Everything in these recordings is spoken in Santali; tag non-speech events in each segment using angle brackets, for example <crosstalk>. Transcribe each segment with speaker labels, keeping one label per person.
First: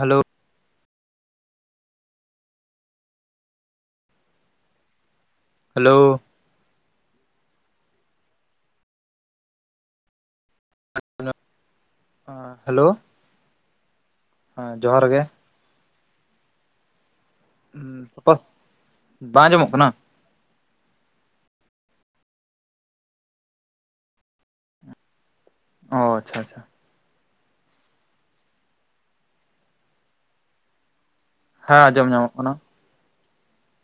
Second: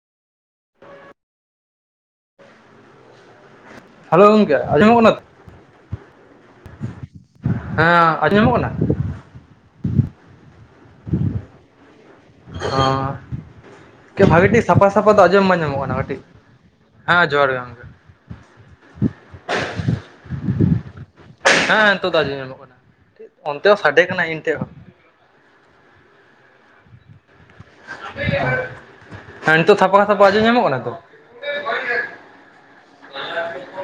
Speaker 1: ᱦᱮᱞᱳ᱾
Speaker 2: ᱦᱮᱞᱳ ᱜᱚᱝᱠᱮ ᱟᱡᱚᱢ ᱠᱟᱱᱟ ᱛᱚ?
Speaker 1: ᱦᱮᱞᱳ᱾
Speaker 2: ᱦᱮᱸ ᱟᱸᱡᱚᱢᱚᱜ ᱠᱟᱱᱟ? ᱦᱚᱸ᱾
Speaker 1: ᱦᱮᱞᱳ
Speaker 2: ᱜᱚᱝᱠᱮ ᱵᱷᱟᱹᱜᱤ ᱴᱷᱤᱠ
Speaker 1: ᱦᱮᱸ
Speaker 2: ᱥᱟᱯᱷᱟ
Speaker 1: ᱡᱚᱦᱟᱨ
Speaker 2: ᱥᱟᱯᱷᱟ
Speaker 1: ᱜᱮ
Speaker 2: ᱫᱚ ᱟᱸᱡᱚᱢ ᱵᱟᱝ ᱧᱟᱢᱚᱜ ᱠᱟᱱᱟ ᱠᱟᱹᱴᱤᱡ ᱦᱮᱸ ᱡᱚᱸᱦᱟᱨ ᱜᱮ ᱾
Speaker 1: ᱛᱟᱨᱯᱚᱨ, ᱵᱟᱝ ᱟᱸᱡᱚᱢᱚᱜ ᱠᱟᱱᱟ?
Speaker 2: ᱦᱮᱸ ᱦᱮᱸ ᱱᱤᱛᱳᱜ ᱫᱚ ᱟᱸᱡᱚᱢ ᱧᱟᱢᱚᱜ ᱠᱟᱱᱟ, ᱚᱱᱛᱮ ᱦᱚᱸ ᱥᱟᱰᱮ ᱠᱟᱱᱟ ᱤᱧ ᱴᱷᱮᱡ ᱦᱚᱸ ᱾
Speaker 1: ᱚ ᱟᱪᱪᱷᱟ ᱟᱪᱪᱷᱟ ᱾
Speaker 2: ᱦᱮᱸ, ᱱᱤᱛᱳᱜ ᱛᱷᱟᱯᱟ ᱛᱷᱟᱯᱟ ᱟᱸᱡᱚᱢ ᱧᱟᱢᱚᱜ ᱠᱟᱱᱟ ᱛᱚ?
Speaker 1: ᱦᱮᱸ, ᱟᱸᱡᱚᱢ ᱧᱟᱢᱚᱜ ᱠᱟᱱᱟ ᱾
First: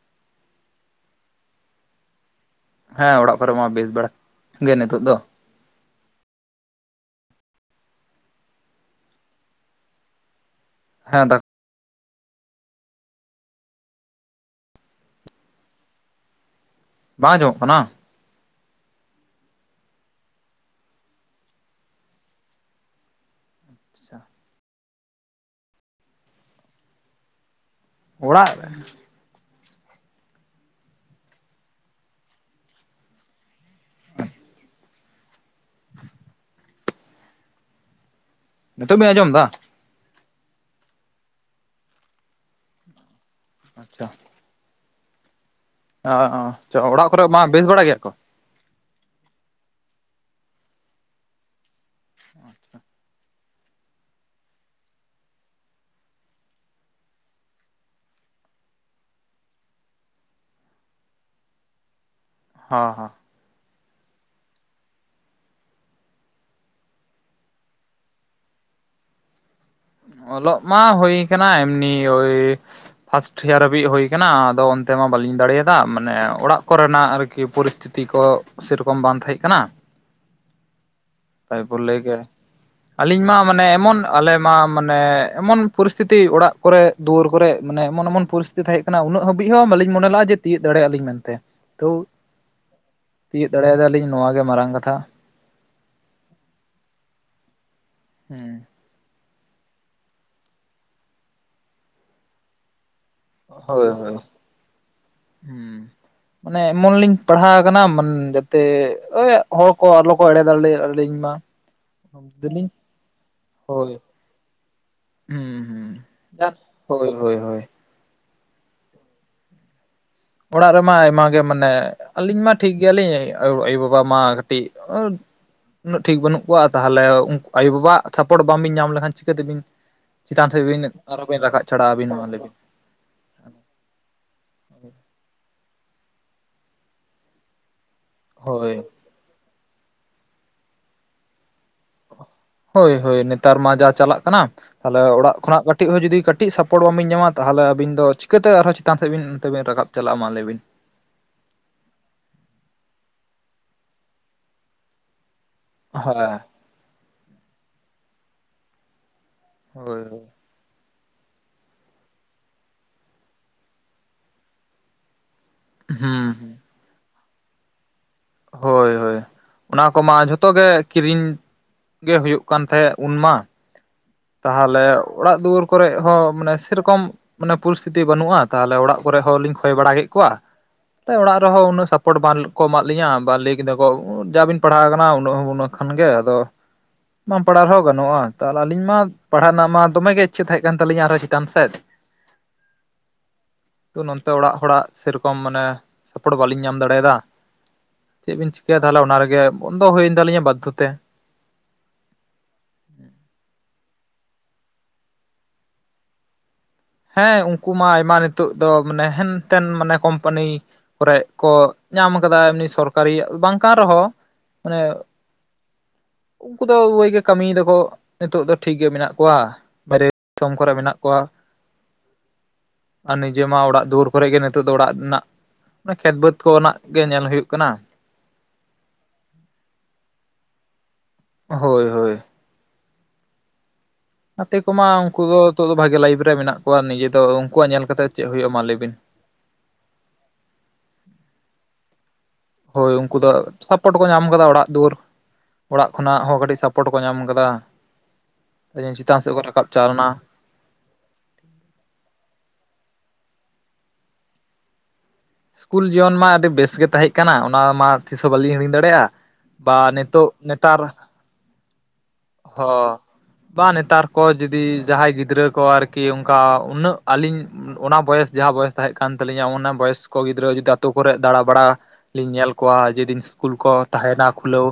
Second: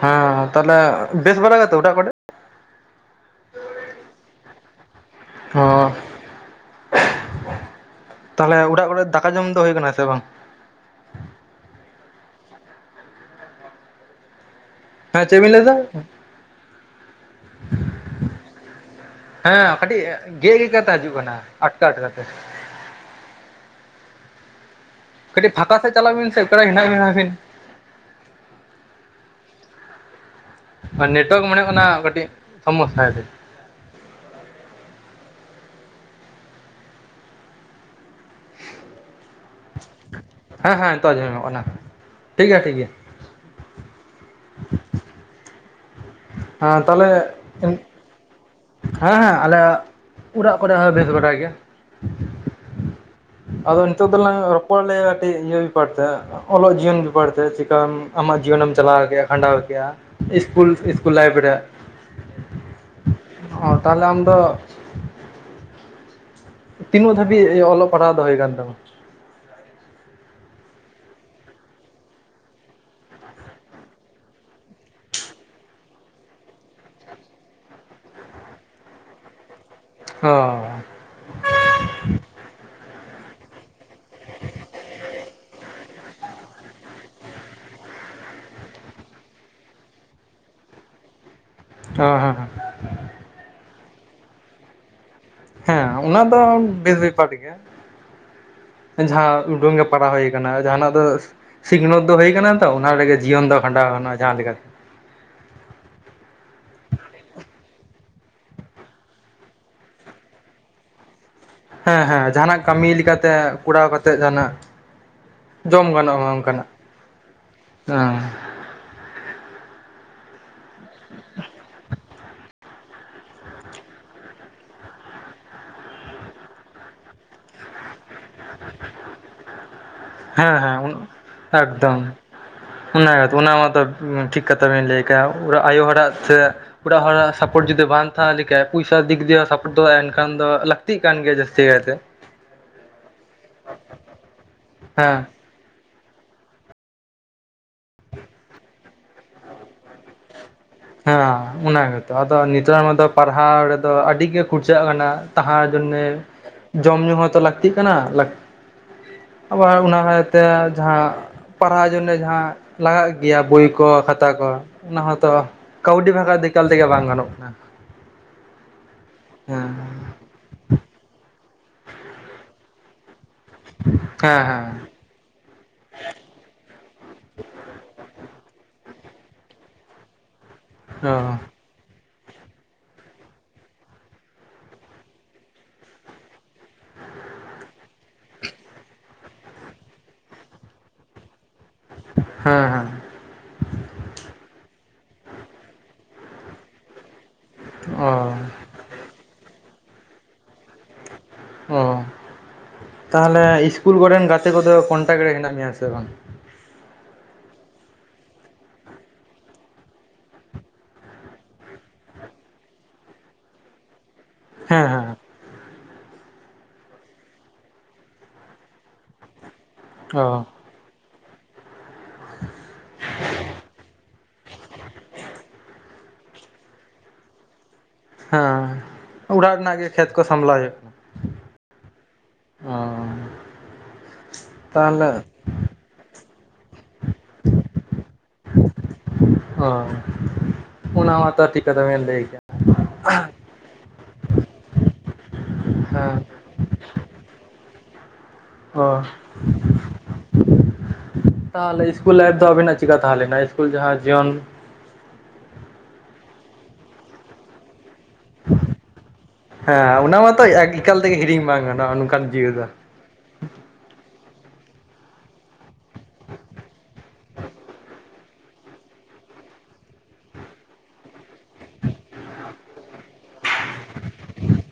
Speaker 2: ᱦᱮᱸ, ᱛᱟᱦᱚᱞᱮ ᱵᱮᱥ ᱵᱟᱲᱟ ᱜᱮᱛᱚ ᱚᱲᱟᱜ ᱠᱚᱨᱮ᱾
Speaker 1: ᱦᱮᱸ, ᱚᱲᱟᱜ ᱠᱚᱨᱮ ᱢᱟ ᱵᱮᱥ ᱵᱟᱲᱟ ᱜᱮ ᱱᱤᱛᱚᱜ ᱫᱚ ᱾
Speaker 2: ᱚ ᱛᱟᱦᱚᱞᱮ ᱚᱲᱟᱜ ᱠᱚᱨᱮ ᱫᱟᱠᱟ ᱡᱚᱢ ᱫᱚ ᱦᱳᱭ ᱠᱟᱱᱟ ᱥᱮ ᱵᱟᱝ?
Speaker 1: ᱦᱮᱸ ᱫᱟ
Speaker 2: ᱦᱮᱸ ᱪᱮᱜᱵᱤᱱ ᱞᱟᱹᱭᱮᱫᱟ?
Speaker 1: ᱵᱟᱝ ᱟᱡᱚᱢᱚᱜ ᱠᱟᱱᱟ?
Speaker 2: ᱦᱮᱸ ᱠᱟᱹᱴᱤᱡ ᱜᱮᱫ ᱜᱮᱫ ᱠᱟᱛᱮ ᱦᱤᱡᱩᱜ ᱠᱟᱱᱟ, ᱟᱴᱠᱟ ᱟᱴᱠᱟ ᱛᱮ ᱾
Speaker 1: ᱟᱪᱪᱷᱟ ᱾
Speaker 2: ᱠᱟᱹᱴᱤᱡ ᱯᱷᱟᱸᱠᱟ ᱥᱮᱫ ᱪᱟᱞᱟᱜ ᱵᱤᱱᱥᱮ ᱚᱠᱟᱨᱮ ᱦᱮᱱᱟᱜ ᱵᱮᱱᱟ ᱠᱟᱹᱡ ᱾
Speaker 1: ᱚᱲᱟᱜ ᱨᱮ ᱾
Speaker 2: ᱱᱮᱴᱳᱣᱟᱨᱠ ᱢᱚᱱᱮ ᱦᱩᱭᱩᱜ ᱠᱟᱱᱟ ᱠᱟᱹᱴᱤᱡ ᱥᱚᱢᱚᱥᱟ
Speaker 1: <unintelligible> ᱱᱤᱛᱚᱜ ᱵᱤᱱ ᱟᱸᱡᱚᱢ ᱫᱟ?
Speaker 2: ᱦᱮᱸ ᱦᱮᱸ ᱱᱤᱛᱚ ᱟᱸᱡᱚᱢ ᱧᱟᱢᱚᱜ ᱠᱟᱱᱟ ᱴᱷᱤᱠ ᱜᱮᱭᱟ ᱴᱷᱤᱠ ᱜᱮᱭᱟ ᱾
Speaker 1: ᱟᱪᱪᱷᱟ ᱾ ᱚ ᱪᱮ
Speaker 2: ᱦᱮᱸ
Speaker 1: ᱚᱲᱟᱜ
Speaker 2: ᱛᱟᱦᱚᱞᱮ
Speaker 1: ᱠᱚᱨᱮ ᱢᱟ ᱵᱮᱥ ᱵᱟᱲᱟ ᱜᱮᱭᱟ ᱠᱚ?
Speaker 2: ᱦᱮᱸ ᱦᱮᱸ ᱟᱞᱮᱭᱟᱜ ᱚᱲᱟᱜ ᱠᱚᱨᱮ ᱦᱚᱸ ᱵᱮᱥ ᱵᱟᱰᱟᱭ ᱜᱮ ᱾
Speaker 1: ᱟᱪᱪᱷᱟ ᱾
Speaker 2: ᱟᱫᱚ ᱱᱤᱛᱚ ᱫᱚᱞᱟᱝ ᱨᱚᱯᱚᱲ ᱞᱮ ᱠᱟᱹᱴᱤᱡ ᱤᱭᱟᱹ ᱵᱮᱯᱟᱨ ᱛᱮ ᱾ ᱚᱞᱚᱜ ᱡᱤᱭᱚᱱ ᱵᱮᱯᱟᱨᱛᱮ ᱪᱤᱠᱠᱟᱢ ᱟᱢᱟᱜ ᱡᱤᱭᱚᱱᱮᱢ ᱪᱟᱞᱟᱣ ᱠᱮᱫᱼᱟ ᱠᱷᱟᱸᱰᱟᱣ ᱠᱮᱫᱼᱟ ᱾ ᱤᱥᱠᱩᱞ ᱤᱥᱠᱩᱞ ᱞᱟᱭᱤᱯᱷ ᱨᱮ᱾
Speaker 1: ᱦᱮᱸ ᱦᱮᱸ ᱾
Speaker 2: ᱚ ᱛᱟᱦᱚᱞᱮ ᱟᱢᱫᱚ ᱛᱤᱱᱟᱹᱜ ᱫᱷᱟᱹᱵᱤᱡ ᱚᱞᱚᱜ ᱯᱟᱲᱦᱟᱣ ᱫᱚ ᱦᱩᱭ ᱠᱟᱱ ᱛᱟᱢᱟ?
Speaker 1: ᱚᱞᱚᱜ ᱢᱟ ᱦᱩᱭ ᱠᱟᱱᱟ ᱮᱢᱱᱤ ᱳᱭ ᱯᱷᱟᱥᱴ ᱤᱭᱟᱨ ᱦᱟᱹᱵᱤᱡ ᱦᱩᱭ ᱠᱟᱱᱟ ᱟᱫᱚ ᱚᱱᱛᱮ ᱢᱟ ᱵᱟᱟᱹᱞᱤᱧ ᱫᱟᱲᱮᱭᱟᱫᱟ ᱢᱟᱱᱮ ᱚᱲᱟᱜ ᱠᱚᱨᱮᱱᱟᱜ ᱟᱨᱠᱤ ᱯᱚᱨᱤᱥᱛᱷᱤᱛᱤ ᱥᱛᱷᱤᱛᱤ ᱠᱚ ᱥᱮ ᱨᱚᱠᱚᱢ ᱵᱟᱝ ᱛᱟᱦᱮᱸ ᱠᱟᱱᱟ ᱾
Speaker 2: ᱚ ᱾
Speaker 1: <inaudible> ᱜᱮ ᱾ ᱟᱹᱞᱤᱧ ᱢᱟ ᱢᱟᱱᱮ ᱮᱢᱚᱱ ᱟᱞᱮ ᱢᱟ ᱢᱟᱱᱮ ᱮᱢᱚᱱ ᱯᱚᱨᱤᱥᱛᱷᱤᱛᱤ ᱚᱲᱟᱜ ᱾ ᱠᱚᱨᱮ ᱫᱩᱣᱟᱹᱨ ᱠᱚᱨᱮ ᱢᱟᱱᱮ ᱮᱢᱚᱱ ᱮᱢᱚᱱ ᱯᱚᱨᱤᱥᱛᱷᱤᱛ ᱛᱟᱦᱮᱸ ᱠᱟᱱᱟ ᱩᱱᱟᱹᱜ ᱦᱟᱹᱵᱤᱡ ᱦᱚᱸ ᱵᱟᱹᱞᱤᱧ ᱢᱚᱱᱮ ᱞᱟᱜᱼᱟ ᱡᱮ ᱛᱤᱭᱳᱜ ᱫᱟᱲᱮᱭᱟᱜᱼᱟᱞᱤᱧ ᱢᱮᱱᱛᱮ ᱾ ᱛᱟᱹᱣ
Speaker 2: ᱦᱮᱸ ᱦᱮᱸ
Speaker 1: ᱛᱤᱭᱳᱜ ᱫᱟᱲᱮᱭᱟᱫᱟᱞᱤᱧ ᱱᱚᱣᱟ ᱜᱮ ᱢᱟᱨᱟᱝ ᱠᱟᱛᱷᱟ ᱾
Speaker 2: ᱦᱮᱸ ᱚᱱᱟ ᱫᱚ ᱵᱮᱥ ᱵᱮᱯᱟᱨ ᱜᱮᱭᱟ ᱾
Speaker 1: ᱦᱮᱸ ᱾
Speaker 2: ᱡᱟᱦᱟᱸ ᱩᱰᱩᱝ ᱜᱮ ᱯᱟᱲᱟᱣ ᱦᱩᱭ ᱠᱟᱱᱟ ᱡᱟᱦᱟᱸᱱᱟᱜ ᱫᱚ ᱥᱤᱠᱷᱱᱟᱹᱛ ᱫᱚ ᱦᱩᱭ ᱟᱠᱟᱱᱟ ᱾ ᱛᱚ ᱚᱱᱟ ᱨᱮᱜᱮ ᱡᱤᱭᱚᱱ ᱫᱚ ᱠᱷᱟᱸᱰᱟᱣ ᱜᱟᱱᱚᱜᱼᱟ ᱡᱟᱦᱟᱸ ᱞᱮᱠᱟᱛᱮ ᱾
Speaker 1: ᱦᱮᱸ ᱾ ᱢᱟᱱᱮ ᱮᱢᱚᱱ ᱞᱤᱧ ᱯᱟᱲᱦᱟᱣ ᱟᱠᱟᱱᱟ ᱢᱮ ᱡᱟᱛᱮ ᱳᱭ ᱦᱚᱲ ᱠᱚ ᱟᱞᱚ ᱠᱚ ᱮᱲᱮ ᱫᱟᱲᱮᱭᱟᱞᱤᱧ ᱢᱟ ᱾
Speaker 2: ᱦᱮᱸ ᱦᱮᱸ ᱡᱟᱦᱱᱟᱜ ᱠᱟᱹᱢᱤ ᱞᱮᱠᱟᱛᱮ ᱠᱚᱨᱟᱣ
Speaker 1: ᱦᱳᱭ
Speaker 2: ᱠᱟᱛᱮ ᱡᱟᱦᱱᱟᱜ
Speaker 1: ᱦᱩᱸ
Speaker 2: ᱡᱚᱢ
Speaker 1: ᱦᱩᱸ
Speaker 2: ᱜᱟᱱᱚᱜᱼᱟ
Speaker 1: ᱡᱟᱦᱟᱸ
Speaker 2: ᱚᱱᱠᱟᱱᱟᱜ
Speaker 1: ᱦᱳᱭ ᱦᱳᱭ ᱦᱳᱭ ᱚᱲᱟᱜ ᱨᱮᱢᱟ ᱟᱭᱢᱟ ᱜᱮ ᱢᱟᱱᱮ ᱟᱹᱞᱤᱧ ᱢᱟ ᱴᱷᱤᱠ ᱜᱮᱭᱟᱞᱤᱧ ᱟᱭᱩ ᱵᱟᱵᱟ ᱢᱟ ᱠᱟᱹᱴᱤᱡ ᱩᱱᱟᱹᱜ ᱴᱷᱤᱠ ᱵᱟᱹᱱᱩᱜ ᱠᱚᱣᱟ ᱛᱟᱦᱚᱞᱮ ᱩᱱᱠᱩ ᱟᱭᱳᱼ ᱵᱟᱵᱟᱣᱟᱜ ᱥᱟᱯᱴ ᱵᱟᱝ ᱵᱤᱱ ᱧᱟᱢ ᱞᱮᱠᱷᱟᱱ ᱪᱤᱠᱟᱹ ᱛᱮᱵᱤᱱ ᱪᱮᱛᱟᱱ
Speaker 2: ᱦᱮᱸ
Speaker 1: ᱥᱮᱫ ᱵᱤᱱ
Speaker 2: ᱦᱮᱸ
Speaker 1: ᱟᱨᱚ ᱵᱤᱱ ᱨᱟᱠᱟᱵ ᱪᱷᱟᱲᱟᱜᱼᱟ ᱟᱹᱵᱤᱱ
Speaker 2: ᱮᱠᱫᱚᱢ
Speaker 1: ᱢᱟ ᱞᱮᱭ ᱵᱤᱱ᱾
Speaker 2: ᱚᱱᱟ ᱜᱮᱛᱚ ᱚᱱᱟ ᱢᱟ ᱛᱚ ᱴᱷᱤᱠ ᱠᱟᱛᱷᱟ ᱵᱮᱱ ᱞᱟᱹᱭ ᱠᱟᱜ-ᱟ, ᱟᱭᱳ ᱦᱚᱲ ᱟᱜ ᱛᱮ ᱚᱲᱟᱜ ᱦᱚᱲᱟᱜ ᱥᱟᱯᱳᱴ ᱡᱩᱫᱤ ᱵᱟᱝ ᱠᱟᱛᱷᱟ ᱞᱮᱠᱟᱭᱟ
Speaker 1: ᱦᱳᱭ
Speaker 2: ᱯᱚᱭᱥᱟ ᱫᱤᱠ ᱫᱤᱭᱮ ᱦᱚᱸ ᱥᱟᱯᱚᱴ ᱫᱚ ᱮᱱᱠᱷᱟᱱ ᱫᱚ ᱞᱟᱹᱠᱛᱤᱜ ᱠᱟᱱ ᱜᱮᱭᱟ ᱡᱟᱹᱥᱛᱤ ᱠᱟᱭᱛᱮ᱾
Speaker 1: ᱦᱳᱭ ᱦᱳᱭ ᱱᱮᱛᱟᱨ ᱢᱟ ᱡᱟ ᱪᱟᱞᱟᱜ ᱠᱟᱱᱟ ᱛᱟᱦᱚᱞᱮ
Speaker 2: ᱦᱮᱸ
Speaker 1: ᱚᱲᱟᱜ ᱠᱷᱚᱱᱟᱜ ᱠᱟᱹᱴ ᱠᱟᱹᱴᱤᱡ ᱦᱚᱸ ᱡᱩᱫᱤ ᱠᱟᱹᱴᱤᱡ ᱥᱟᱯᱳᱴ ᱵᱟᱵᱤᱱ ᱧᱟᱢᱟ ᱛᱟᱦᱚᱞᱮ ᱟᱵᱤᱱ ᱫᱚ ᱪᱤᱠᱟᱹᱛᱮ ᱟᱨᱦᱚᱸ ᱪᱮᱛᱟᱱ ᱥᱮᱫ ᱵᱤᱱ ᱚᱱᱛᱮ ᱵᱤᱱ ᱨᱟᱠᱟᱵ ᱪᱟᱞᱟᱜ-ᱟ ᱢᱟ ᱞᱟᱹᱭ ᱵᱤᱱ?
Speaker 2: ᱦᱮᱸ ᱚᱱᱟᱱᱟᱜᱛᱚ ᱟᱫᱚ ᱱᱮᱛᱟᱨ ᱢᱟ ᱫᱚ ᱯᱟᱲᱦᱟᱣ ᱨᱮᱫᱚ ᱟᱹᱰᱤ ᱜᱮ ᱠᱷᱚᱨᱪᱟᱜ ᱠᱟᱱᱟ ᱞᱟᱦᱟ᱾
Speaker 1: ᱦᱮᱸ
Speaker 2: <inaudible> ᱡᱚᱢ ᱦᱚᱸ ᱛᱚ ᱞᱟᱹᱠᱛᱤᱜ ᱠᱟᱱᱟ᱾ ᱟᱵᱟᱨ ᱚᱱᱟ
Speaker 1: ᱦᱳᱭ
Speaker 2: ᱠᱟᱭᱛᱮ ᱡᱟᱦᱟᱸ ᱯᱟᱲᱦᱟᱣ ᱡᱚᱱᱱᱮ ᱡᱟᱦᱟᱸ ᱞᱟᱜᱟᱜ ᱜᱮᱭᱟ ᱵᱳᱭ ᱠᱚ, ᱠᱷᱟᱛᱟ ᱠᱚ, ᱚᱱᱟ ᱦᱚᱸ ᱛᱚ ᱠᱟᱹᱣᱰᱤ ᱵᱟᱠᱷᱟᱡ <unintelligible>
Speaker 1: ᱦᱩᱸ
Speaker 2: ᱮᱠᱟᱞ ᱛᱮᱜᱮ ᱵᱟᱝ ᱜᱟᱱᱚᱜ ᱠᱟᱱᱟ᱾
Speaker 1: ᱦᱳᱭ ᱦᱳᱭ, ᱚᱱᱟ ᱠᱚᱢᱟ ᱡᱷᱚᱛᱚ ᱜᱮ ᱠᱤᱨᱤᱧ ᱜᱮ ᱦᱩᱭᱩᱜ ᱠᱟᱱ ᱛᱟᱦᱮᱸᱫ ᱩᱱ ᱢᱟ᱾
Speaker 2: ᱦᱩᱸ᱾
Speaker 1: ᱛᱟᱦᱚᱞᱮ ᱚᱲᱟᱜ ᱫᱩᱣᱟᱹᱨ ᱠᱚᱨᱮ ᱦᱚᱸ ᱢᱟᱱᱮ ᱥᱮᱨᱚᱠᱚᱢ ᱢᱟᱱᱮ ᱯᱚᱨᱤᱥᱛᱷᱤᱛᱤ ᱵᱟᱹᱱᱩᱜᱼᱟ ᱛᱟᱦᱚᱞᱮ ᱚᱲᱟᱜ ᱠᱚᱨᱮ ᱦᱚᱸ ᱞᱤᱧ ᱠᱷᱚᱭ ᱵᱟᱲᱟ ᱠᱮᱫ ᱠᱚᱣᱟ,
Speaker 2: ᱦᱮᱸ ᱦᱮᱸ
Speaker 1: ᱮ
Speaker 2: ᱚ
Speaker 1: ᱚᱲᱟᱜ ᱨᱮᱦᱚᱸ ᱩᱱᱟᱹᱜ ᱥᱟᱯ ᱯᱚᱴ ᱵᱟᱱ ᱠᱚ ᱮᱢᱟᱜ ᱞᱤᱧᱟᱹ ᱵᱟᱝ ᱞᱮᱭ ᱠᱮᱫᱟ ᱠᱚ ᱡᱟ ᱵᱤᱱ ᱯᱟᱲᱦᱟᱣ ᱟᱠᱟᱱᱟ ᱩᱱᱟᱹᱜ ᱦᱚᱸ ᱩᱱᱟᱹᱜ ᱠᱷᱟᱱ ᱜᱮ ᱟᱫᱚ ᱵᱟᱢ ᱯᱟᱲᱦᱟᱣ ᱨᱮᱦᱚᱸ ᱜᱟᱱᱚᱜᱼᱟ, ᱛᱟᱦᱚᱞᱮ ᱟᱹᱞᱤᱧ ᱢᱟ ᱯᱟᱲᱦᱟᱜ ᱨᱮᱱᱟᱜ ᱢᱟ ᱫᱚᱢᱮ ᱜᱮ ᱤᱪᱪᱷᱟᱹ ᱛᱟᱦᱮᱸᱜ ᱠᱟᱱ ᱛᱟᱹᱟᱞᱤᱧᱟ ᱟᱨᱦᱚᱸ ᱪᱮᱛᱟᱱ ᱥᱮᱫ᱾
Speaker 2: ᱦᱮᱸ ᱦᱮᱸ᱾
Speaker 1: ᱛᱚ ᱱᱚᱱᱛᱮ ᱚᱲᱟᱜ ᱦᱚᱲᱟᱜ ᱥᱮᱨᱚᱠᱚᱢ ᱢᱟᱱᱮ ᱥᱟᱯᱳᱨᱴ ᱵᱟᱞᱤᱧ ᱧᱟᱢ ᱫᱟᱲᱮᱭᱟᱫᱟ᱾
Speaker 2: ᱚ
Speaker 1: ᱪᱮᱫ ᱵᱤᱱ ᱪᱤᱠᱟᱹᱭᱟ ᱛᱟᱦᱚᱞᱮ ᱚᱱᱟ ᱨᱮᱜᱮ ᱵᱚᱱᱫᱚ ᱦᱩᱭᱮᱱ ᱛᱟᱞᱤᱧᱟ ᱵᱟᱫᱽᱫᱷᱚ ᱛᱮ᱾
Speaker 2: ᱚ, ᱛᱟᱦᱚᱞᱮ ᱤᱥᱠᱩᱞ ᱠᱚᱨᱮᱱ ᱜᱟᱛᱮ ᱠᱚᱫᱚ ᱠᱚᱱᱴᱟᱠ ᱨᱮ ᱦᱮᱱᱟᱜ ᱢᱮᱭᱟ ᱥᱮ ᱵᱟᱝ?
Speaker 1: ᱦᱮᱸ ᱩᱝᱠᱩ ᱢᱟ ᱟᱭᱢᱟ ᱱᱤᱛᱚᱜ ᱫᱚ ᱢᱟᱱᱮ ᱦᱮᱱ-ᱛᱮᱱ ᱢᱟᱱᱮ ᱠᱳᱢᱯᱟᱱᱤ ᱠᱚᱨᱮᱜ ᱠᱚ ᱧᱟᱢ ᱠᱟᱫᱟ ᱮᱢᱱᱤ ᱥᱚᱨᱠᱟᱨᱤᱭᱟᱜ ᱵᱟᱝ ᱠᱟᱱ ᱨᱮᱦᱚᱸ, ᱢᱟᱱᱮ
Speaker 2: ᱦᱮᱸ ᱦᱮᱸ
Speaker 1: ᱩᱝᱠᱩ ᱫᱚ ᱩᱭᱟᱹᱭ ᱜᱮ ᱠᱟᱹᱢᱤᱭ ᱫᱟᱠᱚ, ᱱᱤᱛᱚᱜ ᱫᱚ ᱴᱷᱤᱠ ᱜᱮ ᱢᱮᱱᱟᱜ ᱠᱚᱣᱟ᱾ ᱵᱟᱭᱨᱮ
Speaker 2: ᱚ
Speaker 1: ᱫᱤᱥᱚᱢ ᱠᱚᱨᱮ ᱢᱮᱱᱟᱜ ᱠᱚᱭᱟ᱾ ᱟᱨ ᱱᱤᱡᱮ ᱢᱟ ᱚᱲᱟᱜ ᱫᱩᱣᱟᱹᱨ ᱠᱚᱨᱮ ᱜᱮ ᱱᱤᱛᱳᱜ ᱫᱚ ᱚᱲᱟᱜ ᱨᱮᱱᱟᱜ ᱚᱱᱟ ᱠᱷᱮᱛ ᱵᱟᱹᱫᱽ ᱠᱚ ᱨᱮᱱᱟᱜ ᱜᱮ ᱧᱮᱞ ᱦᱩᱭᱩᱜ ᱠᱟᱱᱟ᱾
Speaker 2: ᱦᱟᱸ, ᱚᱲᱟᱜ ᱨᱮᱱᱟᱜ ᱜᱮ ᱠᱷᱮᱛ ᱠᱚ ᱥᱟᱢᱞᱟᱣ ᱦᱳᱭᱳᱜ ᱠᱟᱱᱟ?
Speaker 1: ᱦᱳᱭ ᱦᱳᱭ᱾
Speaker 2: ᱚᱸᱻ᱾
Speaker 1: ᱜᱟᱛᱮ ᱠᱚᱢᱟ ᱩᱝᱠᱩ ᱫᱚ ᱱᱤᱛᱚᱜ ᱫᱚ ᱵᱷᱟᱜᱮ ᱞᱟᱭᱤᱯᱷ ᱨᱮ ᱢᱮᱱᱟᱜ ᱠᱚᱣᱟ, ᱱᱤᱡᱮ ᱫᱚ ᱩᱝᱠᱩᱣᱟᱜ ᱧᱮᱞ ᱠᱟᱛᱮᱫ ᱪᱮᱫ ᱦᱩᱭᱩᱜ ᱢᱟ ᱞᱟᱹᱭ ᱵᱤᱱ᱾
Speaker 2: ᱦᱳᱭ, ᱚᱱᱟ ᱢᱟᱛᱚ ᱴᱷᱤᱠ ᱠᱟᱛᱷᱟ ᱵᱤᱱ ᱞᱟᱹᱭ ᱠᱟᱫ᱾
Speaker 1: ᱦᱳᱭ ᱩᱝᱠᱩ ᱫᱚ ᱥᱟᱯᱳᱴ ᱠᱚ ᱧᱟᱢ ᱠᱟᱫᱟ ᱚᱲᱟᱜ ᱫᱩᱣᱟᱹᱨ, ᱚᱲᱟᱜ
Speaker 2: ᱦᱮᱸ
Speaker 1: ᱠᱷᱚᱱᱟᱜ ᱦᱚᱸ ᱠᱟᱹᱴᱤᱡ ᱥᱟᱯ ᱯᱚᱴ ᱠᱚ ᱧᱟᱢ ᱠᱟᱫᱟ᱾
Speaker 2: ᱚ᱾
Speaker 1: ᱪᱮᱛᱟᱱ ᱥᱮᱫ ᱠᱚ ᱨᱟᱠᱟᱵ ᱪᱟᱣ ᱞᱮᱱᱟ
Speaker 2: ᱛᱟᱦᱚᱞᱮ ᱤᱥᱠᱩᱞ ᱞᱟᱭᱤᱯᱷ ᱫᱚ ᱟᱵᱤᱱᱟᱜ ᱪᱤᱠᱟ ᱛᱟᱦᱮᱸ ᱞᱮᱱᱟ ᱤᱥᱠᱩᱞ ᱡᱟᱦᱟᱸ ᱡᱤᱭᱚᱱ?
Speaker 1: ᱤᱥᱠᱩᱞ ᱡᱤᱭᱚᱱ ᱢᱟ ᱟᱹᱰᱤ ᱵᱮᱥ ᱜᱮ ᱛᱟᱦᱮᱸᱜ ᱠᱟᱱᱟ ᱚᱱᱟ ᱢᱟ ᱛᱤᱥ ᱦᱚᱸ ᱵᱟᱹᱞᱤᱧ ᱦᱤᱲᱤᱧ ᱫᱟᱲᱮᱭᱟᱜᱼᱟ᱾ ᱵᱟ
Speaker 2: ᱦᱮᱸ ᱚᱱᱟ
Speaker 1: ᱱᱤᱛᱚᱜ
Speaker 2: ᱢᱟᱛᱚ
Speaker 1: ᱱᱮᱛᱟᱨ
Speaker 2: ᱮ-ᱮᱠᱟᱞ ᱛᱮᱜᱮ ᱦᱤᱲᱤᱧ ᱵᱟᱝ ᱜᱟᱱᱚᱜᱼᱟ, ᱱᱚᱝᱠᱟᱱ ᱡᱤᱭᱚᱱ ᱫᱚ᱾
Speaker 1: ᱦᱚᱸ ᱵᱟᱝ ᱱᱮᱛᱟᱨ ᱠᱚ ᱡᱩᱫᱤ ᱡᱟᱦᱟᱸᱭ ᱜᱤᱫᱽᱨᱟᱹ ᱠᱚ ᱟᱨ ᱠᱤ ᱚᱝᱠᱟ ᱩᱱᱟᱹᱜ ᱟᱹᱞᱤᱧ ᱚᱱᱟ ᱵᱚᱭᱮᱥ ᱡᱟᱦᱟᱸ ᱵᱚᱭᱮᱥ ᱛᱟᱦᱮᱸᱜ ᱠᱟᱱ ᱛᱟᱹᱞᱤᱧᱟ ᱚᱱᱟ ᱵᱚᱭᱮᱥ ᱠᱚ ᱜᱤᱫᱽᱨᱟᱹ ᱡᱩᱫᱤ ᱟᱹᱛᱩ ᱠᱚᱨᱮᱫ ᱫᱟᱬᱟ ᱵᱟᱲᱟ ᱞᱤᱧ ᱧᱮᱞ ᱠᱚᱣᱟ ᱡᱮ ᱫᱤᱱ ᱥᱠᱩᱞ ᱠᱚ ᱛᱟᱦᱮᱸᱱᱟ ᱠᱷᱩᱞᱟᱹᱣ,